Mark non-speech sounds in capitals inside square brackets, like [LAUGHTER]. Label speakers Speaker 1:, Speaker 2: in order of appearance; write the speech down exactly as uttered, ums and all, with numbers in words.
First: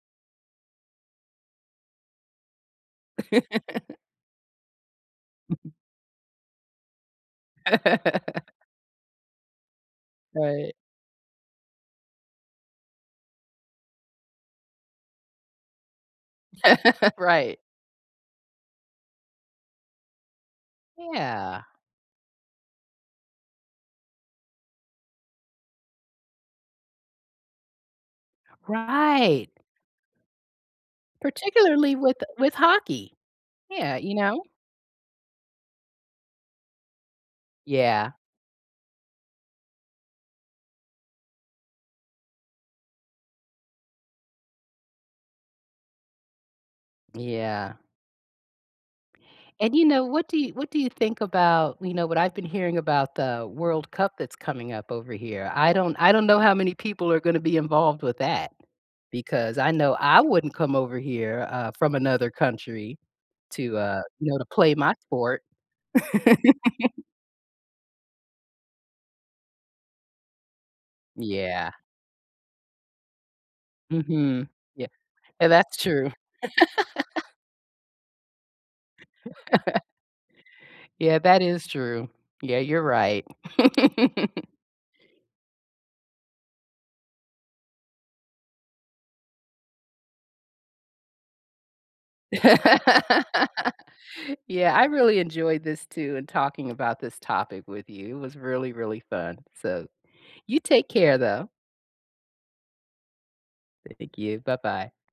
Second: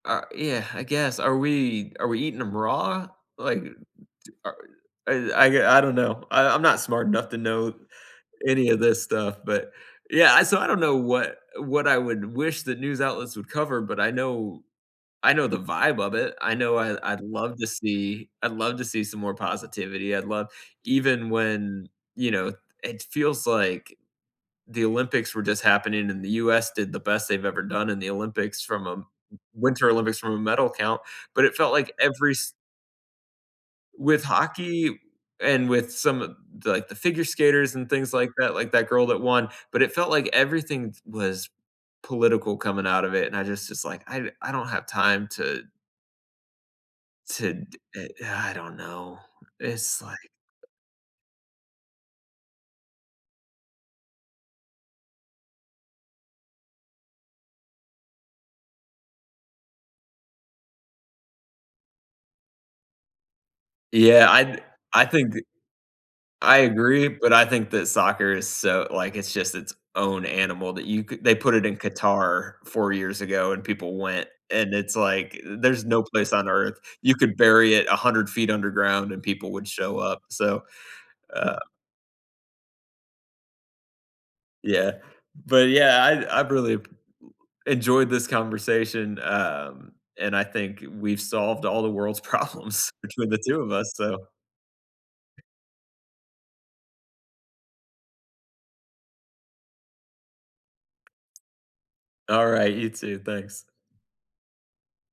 Speaker 1: Uh, yeah, [SIGHS] I guess. Are we are we eating 'em raw, like, uh,
Speaker 2: [LAUGHS]
Speaker 1: t are I I I don't know, I I'm not smart enough to know
Speaker 2: [LAUGHS]
Speaker 1: any of this stuff, but yeah, I so I
Speaker 2: Right.
Speaker 1: don't know what what I would wish that news outlets would cover, but I know I know the vibe of it, I know I
Speaker 2: [LAUGHS]
Speaker 1: I'd love
Speaker 2: Right.
Speaker 1: to see I'd love to see some more positivity, I'd love even
Speaker 2: Yeah.
Speaker 1: when, you know, th it feels like the Olympics were just happening, and the US did the best they've ever done in the Olympics from a W
Speaker 2: Right.
Speaker 1: winter Olympics from a medal count, but it felt like
Speaker 2: Particularly with
Speaker 1: every s
Speaker 2: with hockey. Yeah, you
Speaker 1: With
Speaker 2: know?
Speaker 1: hockey and with some of the, like, the figure skaters and
Speaker 2: Yeah.
Speaker 1: things like that, like that girl that won, but it felt like everything t was political coming out of it, and I just it's like, I I don't have time to
Speaker 2: D
Speaker 1: To
Speaker 2: yeah.
Speaker 1: d eh, [SIGHS] I don't know,
Speaker 2: And you
Speaker 1: it's
Speaker 2: know, what
Speaker 1: like
Speaker 2: do what do you think about, you know, what I've been hearing about the World Cup that's coming up over here, I don't I don't know how many people are gonna be involved with that because I know I wouldn't come over here, uh, from another country to, uh,
Speaker 1: Yeah,
Speaker 2: you know, to
Speaker 1: I
Speaker 2: play my
Speaker 1: I think g
Speaker 2: sport.
Speaker 1: I
Speaker 2: [LAUGHS]
Speaker 1: agree, but I think that soccer is so like, it's just its own animal that you could they put it
Speaker 2: Yeah.
Speaker 1: in Qatar four years ago, and people went,
Speaker 2: Mhm,
Speaker 1: and
Speaker 2: yeah
Speaker 1: it's like,
Speaker 2: and that's
Speaker 1: there's no
Speaker 2: true.
Speaker 1: place on earth, you
Speaker 2: [LAUGHS]
Speaker 1: could bury it a hundred feet underground, and people would
Speaker 2: [LAUGHS]
Speaker 1: show up, so,
Speaker 2: Yeah, that
Speaker 1: uh
Speaker 2: is true. Yeah, you're right. [LAUGHS]
Speaker 1: Yeah, but, yeah, I I've really ap eh, enjoyed this conversation, um, and I think we've solved all the world's
Speaker 2: [LAUGHS]
Speaker 1: problems between the two of us, so
Speaker 2: Yeah, I really enjoyed this too, and talking about this topic with you, it was really, really fun. So, you take care though.
Speaker 1: Alright, you too. Thanks.
Speaker 2: Thank you, bye-bye.